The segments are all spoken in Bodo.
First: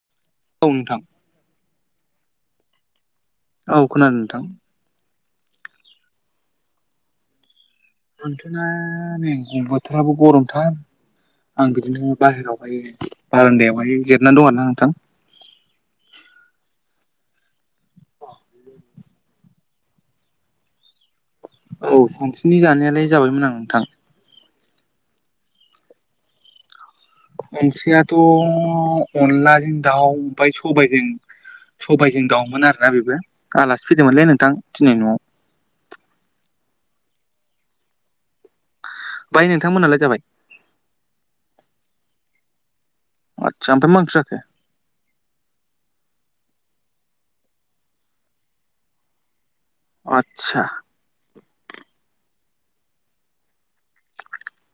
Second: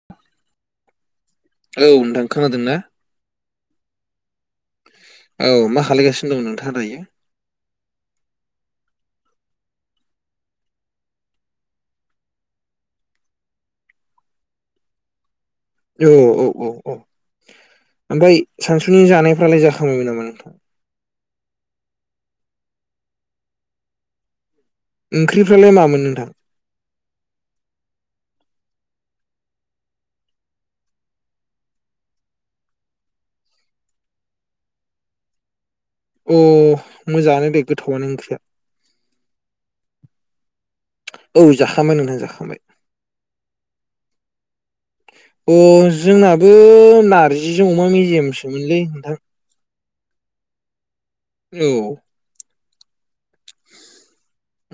[inaudible] औ नोंथां। औ नोंथां खोनादों ना? औ खोनादों नोंथां। औ मा खालायगासिनो दं नोंथाङा दायो? नोंथाङा नै बोथोराबो गरमथार। आं बिदिनो बाहेरावहाय बारान्दायावहाय जिरायनानै दं आरोना नोंथां। औ औ औ औ ओमफाय सानसुनि जानायफ्रालाय जाखांबाय नामा नोंथां? औ सानसुनि जानायालाय जाबायमोन आं नोंथां। ओंख्रिफ्रालाय मामोन नोंथां? ओंख्रियाथ' अनलाजों दाउ ओमफ्राय सबायजों सबाइजों दाउमोन आरोना बेबो आलासि फैदोंमोनलै नोंथां दिनै न'आव। अ मोजाङानो दे गोथावनो ओंख्रिया। बाय नोंथांमोनहालाय जाबाय? औ जाखांबाय नोंथां जाखांबाय। आतसा ओमफ्राय मा ओंख्रि जाखो? जोंनाबो नारजिजों अमा मेजेमसोमोनलै नोंथां। आतसा। औ।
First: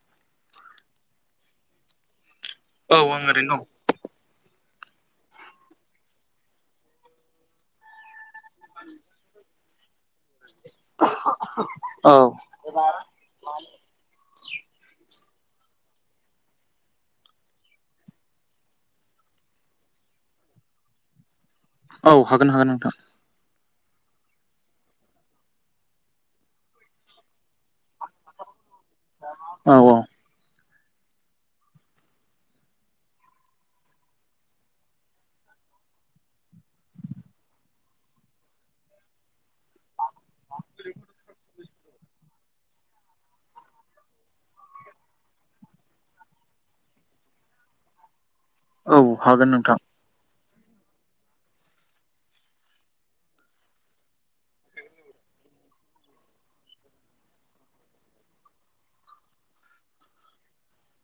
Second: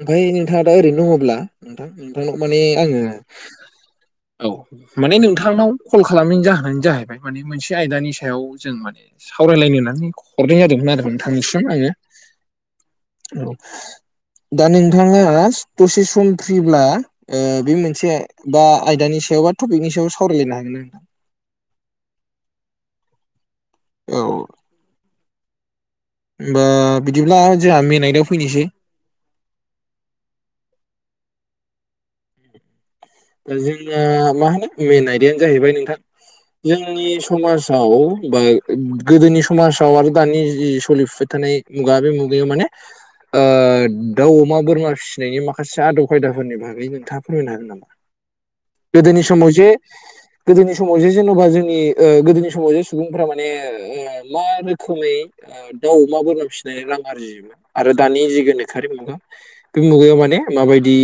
ओमफाय नोंथाङा दा ओरैनो दङब्ला नोंथां नोंथांनाव माने औ आङो आं ओरैनो दं औ माने नोंथांनाव कल खालामनायनि जाहोनानो जाहैबाय माने मोनसे आयदानि सायाव जों माने सावरायलायनो होननानै हरनाय जादोंमोन आरो नोंथांनिसिम आङो। औ दा नोंथाङा दसे सम फ्रिब्ला ओ बे मोनसे बा आयदानि सायाव बा टपिकनि सायाव सावरायलायनो हागोन नोंथां। औ हागोन हागोन नोंथां। औ। होमबा बिदिब्ला जोंहा मेन आयदायाव फैनोसै। औ औ। जोंना मा होनो मेन आयदायानो जाहैबाय नोंथां जोंनि समाजाव बा गोदोनि समाजाव आरो दानि जि सोलिफुबाय थानाय मुगा बे मुगायाव माने ओ दाउ अमा बोरमा फिसिनायनि माखासे आदब खायदाफोरनि बागै नोंथाङा फोरमायनो हागोन नामा? औ गोदोनि हागोन समाव जे नोंथां गोदोनि समाव जे जेनेबा जोंनि ओ गोदोनि समाव जे सुबुंफ्रा माने ओ मा रोखोमै ओ दाउ अमा बोरमा फिसिनानै रां आरजियो। आरो दानि जि गोनोखोआरि मुगा बे मुगायाव माने माबायदि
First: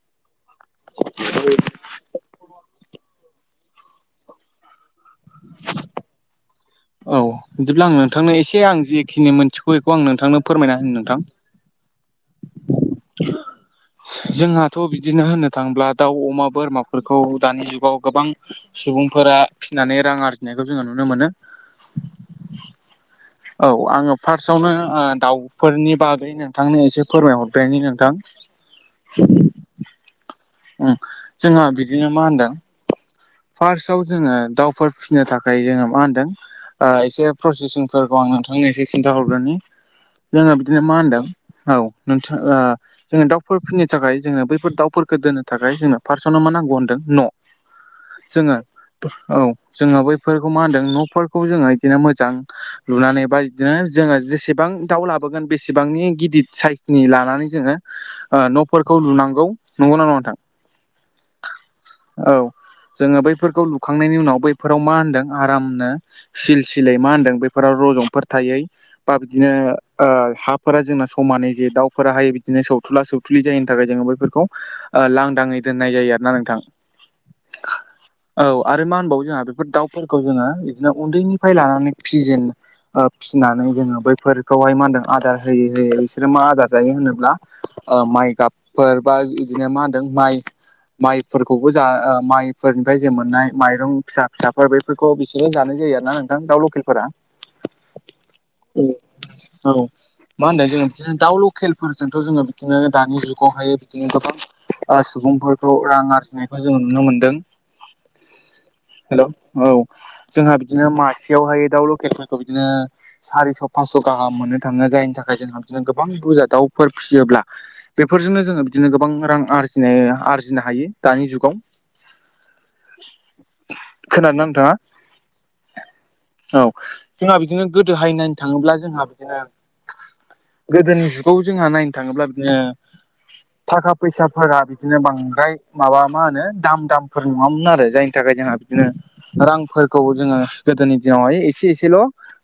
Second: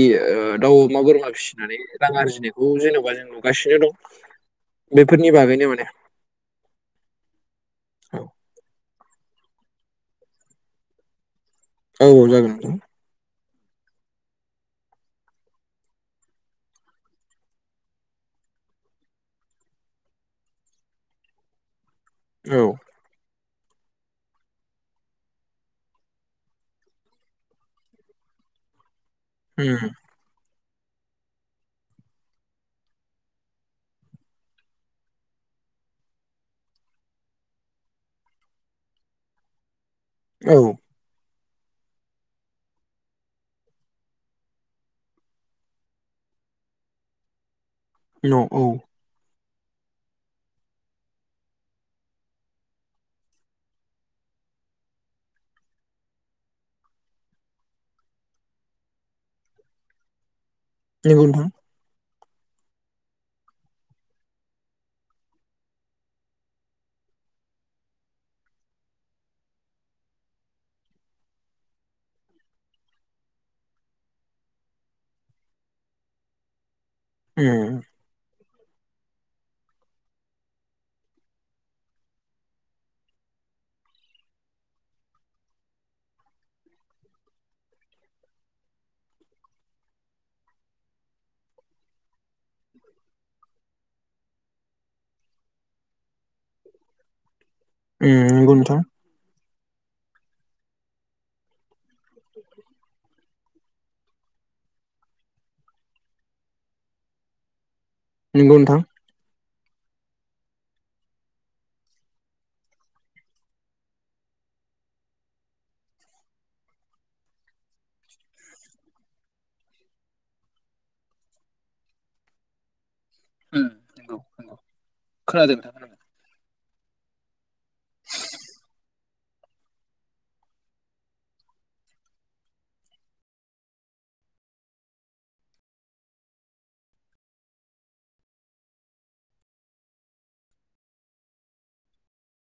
ओ दाउ अमा बोरमा फिसिनानै रां आरजिनायखौ जेनेबा जों नुगासिनो दं बेफोरनि बागैनो माने। औ बिदिब्ला आं औ नोंथांनो एसे आं जिखिनि मोनथिगौ एखौ आं नोंथांनो फोरमायना होनि नोंथां। औ जागोन नोंथां। [inaudible] जोंहाथ' बिदिनो होननो थाङोब्ला दाउ अमा बोरमाफोरखौ दानि जुगाव गोबां सुबुंफोरा फिनानै रां आरजिनायखौ जोङो नुनो मोनो। औ। औ आङो फार्स्टआवनो ओ दाउफोरनि बागै नोंथांनो एसे फोरमाय हरग्रोनि नोंथां। [inaudible] उम। उम जोङो बिदिनो मा होनदों? फार्साव जोङो दाउफोर फिसिनो थाखाय जोङो मा होनदों? ओ एसे प्रसेसिंफोरखौ आं नोंथांनो एसे खिन्थाहरग्रोनि जोङो औ बिदिनो मा होनदों? औ नोंथां ओ जोङो दाउफोर फिनो थाखाय जोङो बैफोर दाउफोरखो दोनो थाखाय जोंनो फार्सआवनो मा नांगौ होनदों? न' न जोङो औ औ जोङो बैफोरखौ मा होनदों न'फोरखौ जोङो इदिनो मोजां लुनानै बा इदिनो जोङो जेसेबां दाउ लाबोगोन बेसेबांनि गिदद साइसनि लानानै जोङो ओ न'फोरखौ लुनांगौ नंगौना नङा नोंथां? [unintelligible] औ जोङो बैफोरखौ लुखांनायनि उनाव बैफोराव मा होनदों आरामनो सिल सिलै मा होन्दों बेफोराव रजंफोर थायै। बा बिदिनो ओ हाफोरा जोंना समानै जे दाउफोरा हाय बिदिनो सौथुला सौ थुलि जायैनि थाखाय जोङो बैफोरखौ ओ लांदाङै दोननाय जायो आरो ना नोंथां। उम। औ आरो मा होनबावो जोंहा बेफोर दाउफोरखौ जोङो इदिनो उन्दैनिफ्राय लानानै फिजेन ओ फिसिनानै जोङो बैफोरखौहाय मा होनदों आदार होयै होयै बिसोरो मा आदार जायो होनोब्ला? ओ माइ गाबफोर बा इदिनो मा होनदों माइ। माइफोरखौबो जा ओ माइफोरनिफ्राय जों मोननाय माइरं फिसा फिसाफोर बे फोरखौ बिसोरो जानाय जायो आरो ना नोंथां दाउ लकेलफोरा। उम नोंगौ नोंथां। औ औ। मा होनदों जोङो बिदिनो दाउ लकेलफोरजोंथ' जोङो बिदिनो दानि जुगावहाय बिदिनो गोबां ओ सुबुंफोरखौ रां आरजिनायखौ जोङो नुनो मोनदों। नोंगौ नोंथां। हेल' औ जोंहा बिदिनो मासेयावहाय दाउ लकेलफोरखौ बिदिनो। सारिस' पास्स' गाहाम मोननो थाङो जायनि थाखाय जोंहा बिदिनो गोबां बुरजा दाउफोर फिसियोब्ला। बेफोरजोंनो जोङो बिदिनो गोबां रां आर जिनाय आरजिनो हायो दानि जुगाव। उम नंगौ खोनानो नंगौ नोंथाङा? खोनादों नोंथां खोनादों औ जोंहा बिदिनो गोदोहाय नायनो थाङोब्ला जोंहा बिदिनो गोदोनि जुगाव जोंहा नायनो थाङोब्ला बिदिनो थाखा फैसा फोर बिदिनो बांद्राय माबा मा होनो दाम दामफोर नङामोन आरो जायनि थाखाय जोंहा बिदिनो रांफोरखौ जोङो गोदोनि दिनावहाय एसे एसेल'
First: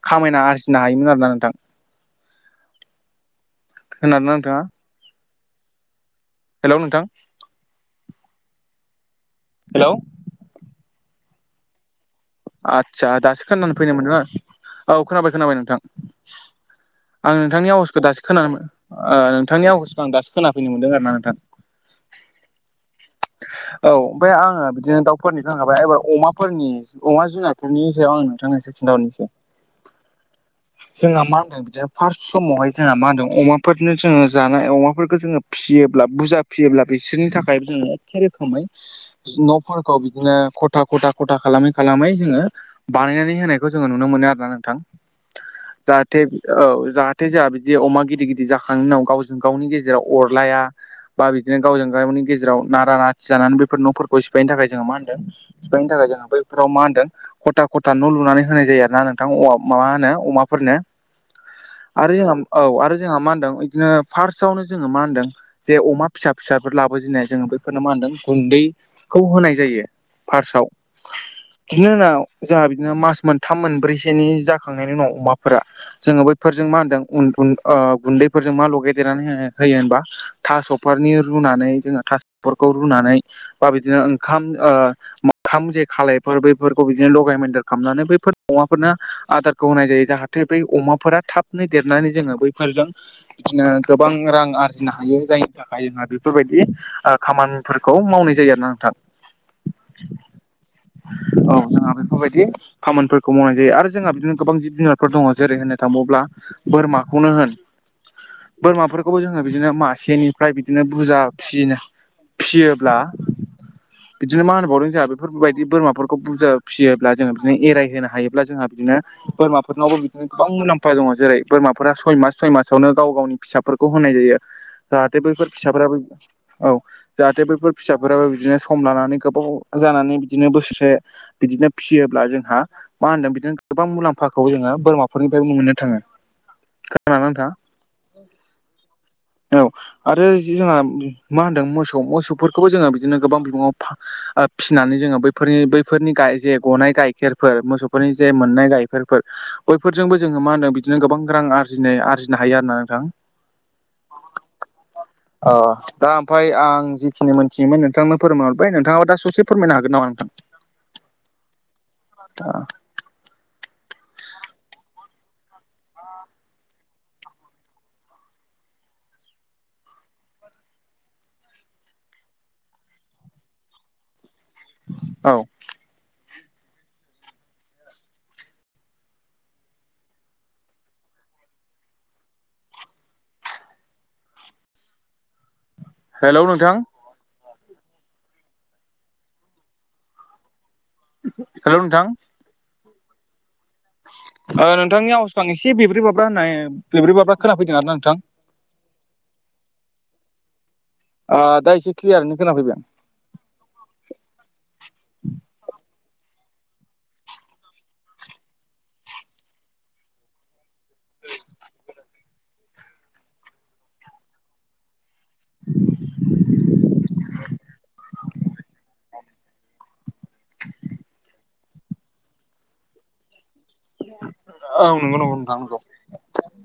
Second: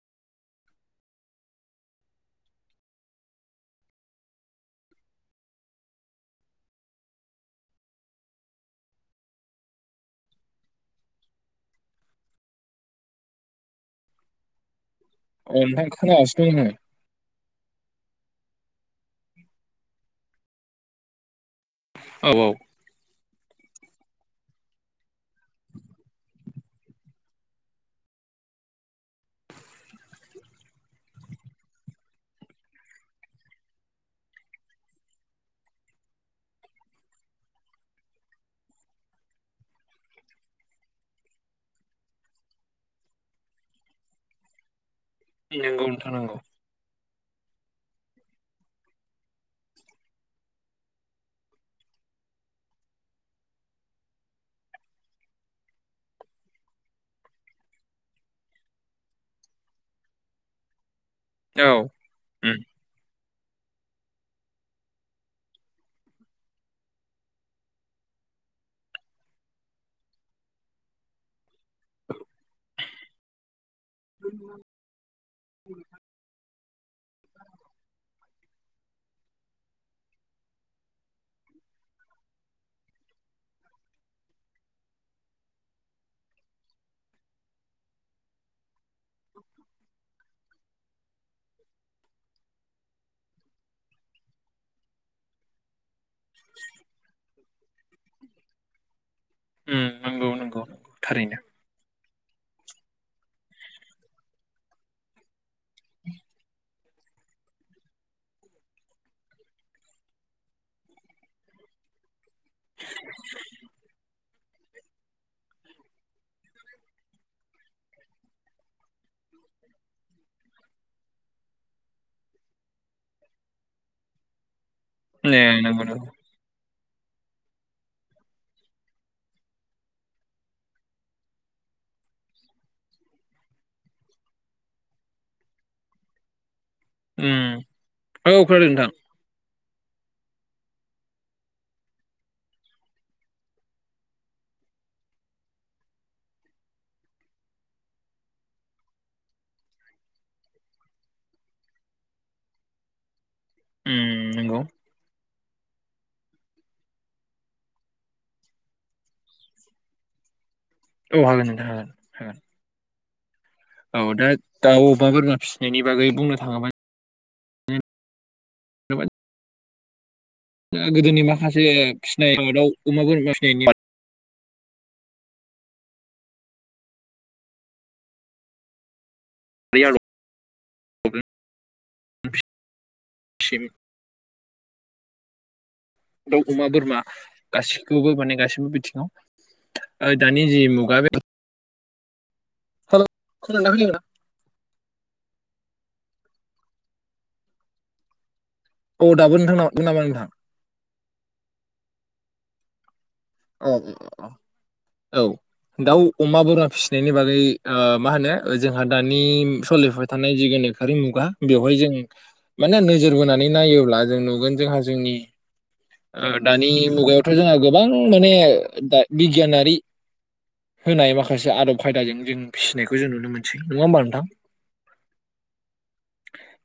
खामायना आरजिनो हायोमोन आरोना नोंथां, ख आर ना नोंथाङा? हेल' नोंथां। हेल'। आदसा दासो खोनानानै फैनोमोन नङा औ खोनाबाय अ खोनाबाय नोंथां। खोनागासिनो दं आं नोंथांनि आव'जखौ दास खोनानो ओ नोंथांनि आव'जसखौ आं दासो खोनाफैनो मोनदों आरो ना नोंथां। औ औ औ ओमफ्राय आङो बिदिनो दाउफोरनि थांखाबाय एबार अमाफोरनि अमा जुनारफोरनि सायाव आं नोंथांस खिन्थाहरनोसै जोंहा मा होनदों? बिदिनो फार्स्ट समावहाय जोंहा मा होनदों अमाफोरनो जोङो जानाय अमाफोरखौ जोङो फियोब्ला बुरजा फियोब्ला बिसोरनि थाखाय जोङो एखे रोखोमै न'फोरखौ बिदिनो खथा खथा खथा खालामो। खालामै जोङो बानायनानै होनायखौ जोङो नुनो मोनो आरो ना नोंथां। नंगौ नोंथां जाहाथे नंगौ औ जाहा थे जोंहा बिदि अमा गिदिर गिदिर जाखांनायनि उनाव गावजों गावनि गेजेराव अरलाया। बा बिदिनो गावजों गावनि गेजेराव नारा नाथि जानानै बेफोर न'फोरखौ सिफायनो थाखाय जोङो मा होनदों? सिफायनो थाखाया जोङो बै फोराव मा होनदों खथा खथा न' लुनानै होनाय जायो आरो ना नोंथां अवा मा होनो अमाफोरनो। औ आरो जोंहा औ आरो जोंहा मा होनदों बिदिनो फार्स्टआवनो जोङो मा होनदों? जे अमा फिसा फिसाफोर लाबोजेननाय जोङो बेफोरनो मा होनदों गुन्दैखौ होनाय जायो। फार्स्टआव बिनि उनाव जोंहा बिदिनो मास मोनथाम मोनब्रैसेनि जाखांनायनि उनाव अमाफोरा जोङो बै फोरजों मा होनदों उन गुन ओ गुन्दैफोरजों मा लगायदेरनानै होयो होनबा? थास'फोरनि रुनानै जोङो थास'फोरखौ रुनानै बा बिदिनो ओंखाम ओ मओखाम जे खालायफोर बैफोरखौ बिदिनो लगाय मेदेर खालामनानै बैफोर अमाफोरनो आदारखौ होनाय जायो जाहाथे बै अमाफोरा थाब देरनानै जोङो बैफोरजों बिदिनो गोबां रां आरजिनो हायो जाय थाखाय जोंहा बेफोरबायदि ओ खामानिफोरखौ मावनाय जायो आरो ना नोंथां। उम नंगौ नंगौ थारैनो औ जोंहा बेफोरबायदि खामानिफोरखौ मावनाय जायो आरो जोंहा बिदिनो गोबां जिब जुनार फोर दङ जेरै होननो थाबावब्ला बोरमाखौनो होन बोरमाफोरखौबो जोङो बिदिनो मासेनिफ्राय बिदिनो बुरजा फिसिनो फियोब्ला बिदिनो मा होनबावदों जोंहा बे बेफोरबायदि बोरमाफोरखौ बुरजा फियोब्ला जोङो बिदिनो एरायहोनो हायोब्ला जोंहा बिदिनो बोरमाफोरनावबो बिदिनो गोबां मुलाम्फा दङ जेरै बोरमाफोरा सय मास सय मासावनो गाव गावनि फिसाफोरखौ होनाय जायो। जाहाथे ए बैफोर नंगौ फिसाफोराबो नंगौ औ जाहाथे बैफोर फिसाफोराबो बिदिनो सम लानानै गोबाव जानानै बिदिनो बोसोरसे बिदिनो फिसियोब्ला जोंहा मा होनदों बिदिनो गोबां मुलाम्फाखौ जोङो बोरमाफोरनिफ्राय मोननो थाङो। खोनादोंना नोंथां उम औ खोनादों नोंथां। औ आरो जि जोंहा मा होनदों मोसौ मोसौफोरखौबो जोङो बिदिनो गोबां बिबाङाव फा ओ फिसिनानै जोङो बैफोरनि बैफोरनि गा जे गनाय गाइखेरफोर मोसौफोरनि जे मोननाय गाइखेरफोर बयफोरजोंबो जोङो मा होनो बिदिनो गोबां रां आरजिनाय आरजिनो हायो आरो ना नोंथां। उम नोंगौ। अह दा ओमफाय आं जिखिनि मोनथियोमोन नोंथांनो फोरमायहरबाय नोंथाङाबो दा ससे फोरमायनो हागोन नामा नोंथां? औ हागोन नोंथां हागोन हागोन अह औ दा दाउ अबेबा बोरमा फिसिनायनि बागै बुंनो थाङोबा ओ गोदोनि माखासे फिसिनाय दाउ अमा बोरमा फिसिनायनि बादै औ [unintelligible] हेलौ दाउ अमा नोंथां बोरमा। गासैखौबो माने गासैबो बिथिङाव ओ दानि जि मुगा बे हेलौ नोंथां हेलौ खोनादों ना खोनायाखै नोंथां ओ नोंथांनि आउसखौ आं एसे बेब्रै बाब्रा होननाय बेब्रे बाब्रा खोनाफैदों आरो ना नोंथां औ दाबो नोंथांनाव [unintelligible] नामा नोंथां आ दा एसे क्लियारैनो खोनाफैबाय आं औ औ औ दाउ अमा बोरमा फिसिनायनि ओ बागै मा होनो जोंहा दानि सलिफुबाय थानाय जेगोनोखो खारि मुगा बेवहाय जों माने नोजोर बोनानै नायोब्ला जों नुगोन जोंहा जोंनि ओ दानि मुगायावथ जोंहा गोबां माने बिगियानारि होनाय माखासे आदब खायदाजों जों फिसिनायखौ जों नुनो मोनो नङा होमबा नोंथां आं औ नंगौ नंगौ नोंथां नंगौ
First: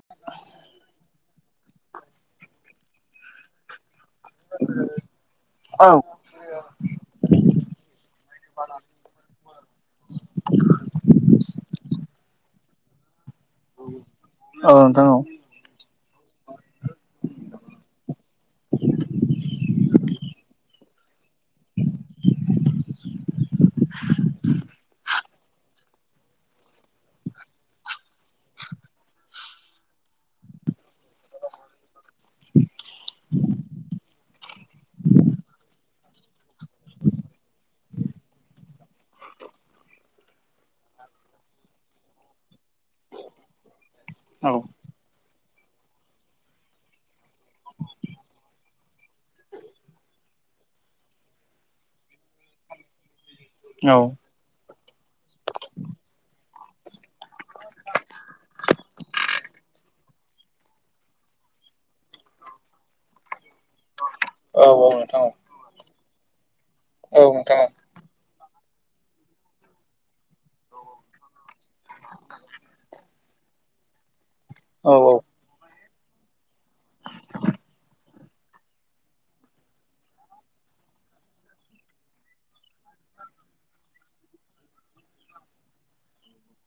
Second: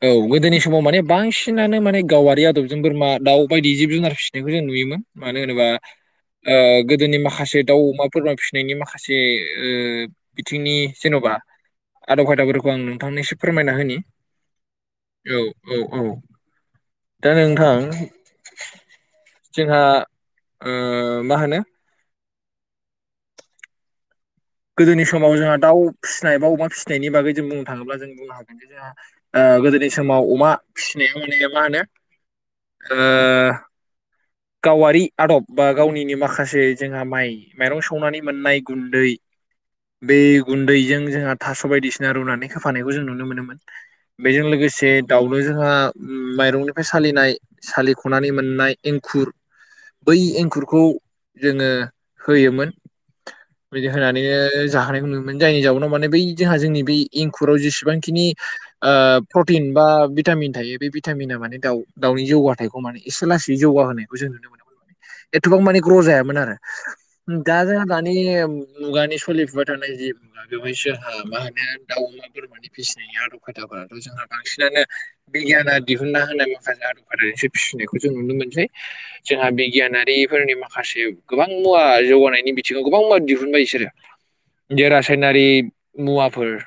औ गोदोनि समाव माने बांसिनानो माने गावारि आदबजों बोरमा दाउ बायदि जिब जुनार फिसि बेखौ जों नुयोमोन मानो होनोबा औ ओ गोदोनि माखासे दाउ अमा बोरमा फिसिनायनि माखासे ओ बिथिंनि जेनबा आदब खायदाफोरखौ आं नोंथांनिसिम फोरमायना होनि औ नोंथां औ औ औ दा नोंथां जोंहा ओ मा होनो गोदोनि समाव जोंहा दाउ फिसिनाय बा अमा फिसिनायनि बागै जों बुंनो थाङोब्ला जों बुंनो हागोन जे जोंहा ओ गोदोनि समाव अमा फिसिनायाव माने मा होनो ओ गावारि आदब बा गावनिनो माखासे जोंहा माइ माइरं सौनानै मोननाय गुन्दै बे गुन्दैजों जोंहा थास बायदिसिना रुनानै होफानायखौ जों नुनो मोनो बेजों औ लोगोसे दाउनो जोंहा माइरंनिफ्राय सालिनाय सालिखनानै मोननाय‌ एं खुर बै एंखुरखौ जोङो होयोमोन बिदि होनानै जाहोनायखौ नुनो मोन जायनि जाउनाव माने बै जोंहा जोंनि बै एंखुराव जेसेबांखिनि ओ प्रटिन बा भिटामिन थायो बे भिटामिना माने दाउ दाउनि जौगाथायखौ माने एसे लासै जौगाहोयो बेखौ जों नुनो‌ औ मोनोमोन माने नोंथां एथबां माने ग्र जायामोन आरो औ औ दा नोंथां जों दानि मुगानि सलिफुबाय थानाय जि दा बेवहाय जोंहा मा होनो दाउ अमा बोरमानि फिसिनाय आदब खायदाफोराथ‌‌ जोंहा बांसिनानो औ बिगियाना दिहुनना होनाय माखासे आदब खायदाजोंसो फिसिनायखौ जों नुनो मोनसै जोंहा बिगियानारिफोरनि माखासे गोबां मुवा जौगानायनि बिथिङाव गोबां मुवा दिहुनबाय इसोरो [unintelligible] रासायनारि मुवाफोर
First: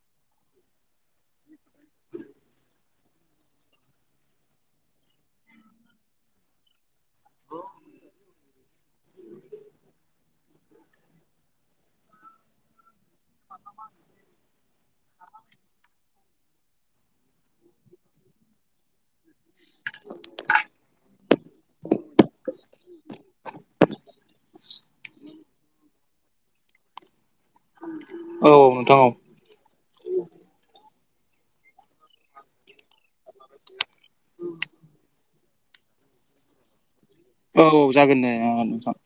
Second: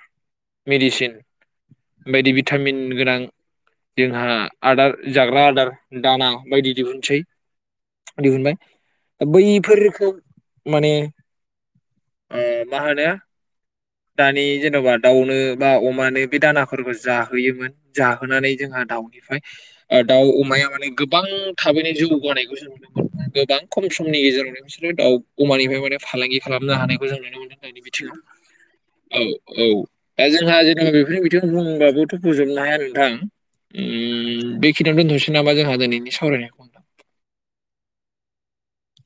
मेडिसिन बायदि भिटामिन गोनां जोंहा आदार जाग्रा आदार दाना बायदि दिहुन निसै दिहुनबाय दा बैफोरखौ माने अ माहोनो अ दानि जेन'बा दाउनो बा अमानो बे दानाफोरबो जाहोयोमोन जाहोनानै जोंहा दाउनिफ्राय दाउ अमाया माने गोबां थाबैनो जौगानायखौ जों नु मोन गोबां खम समनि गेजेरावनो बिसोरो दाउ अमानिफ्राय माने फालांगि खालामनो हानायखौ जों नुनो मोनदों दनि बिथिङाव औ नोंथां औ औ दा जोंहा जेनेबा बेफोरनि बिथिं बुंबाबोथ' बुजोबनो हाया नोंथां बेखिनियाव दोनथ'नोसै नामा जोंहा दिनैनि सावरायनायखौ मोनदों औ जागोन दे नोंथां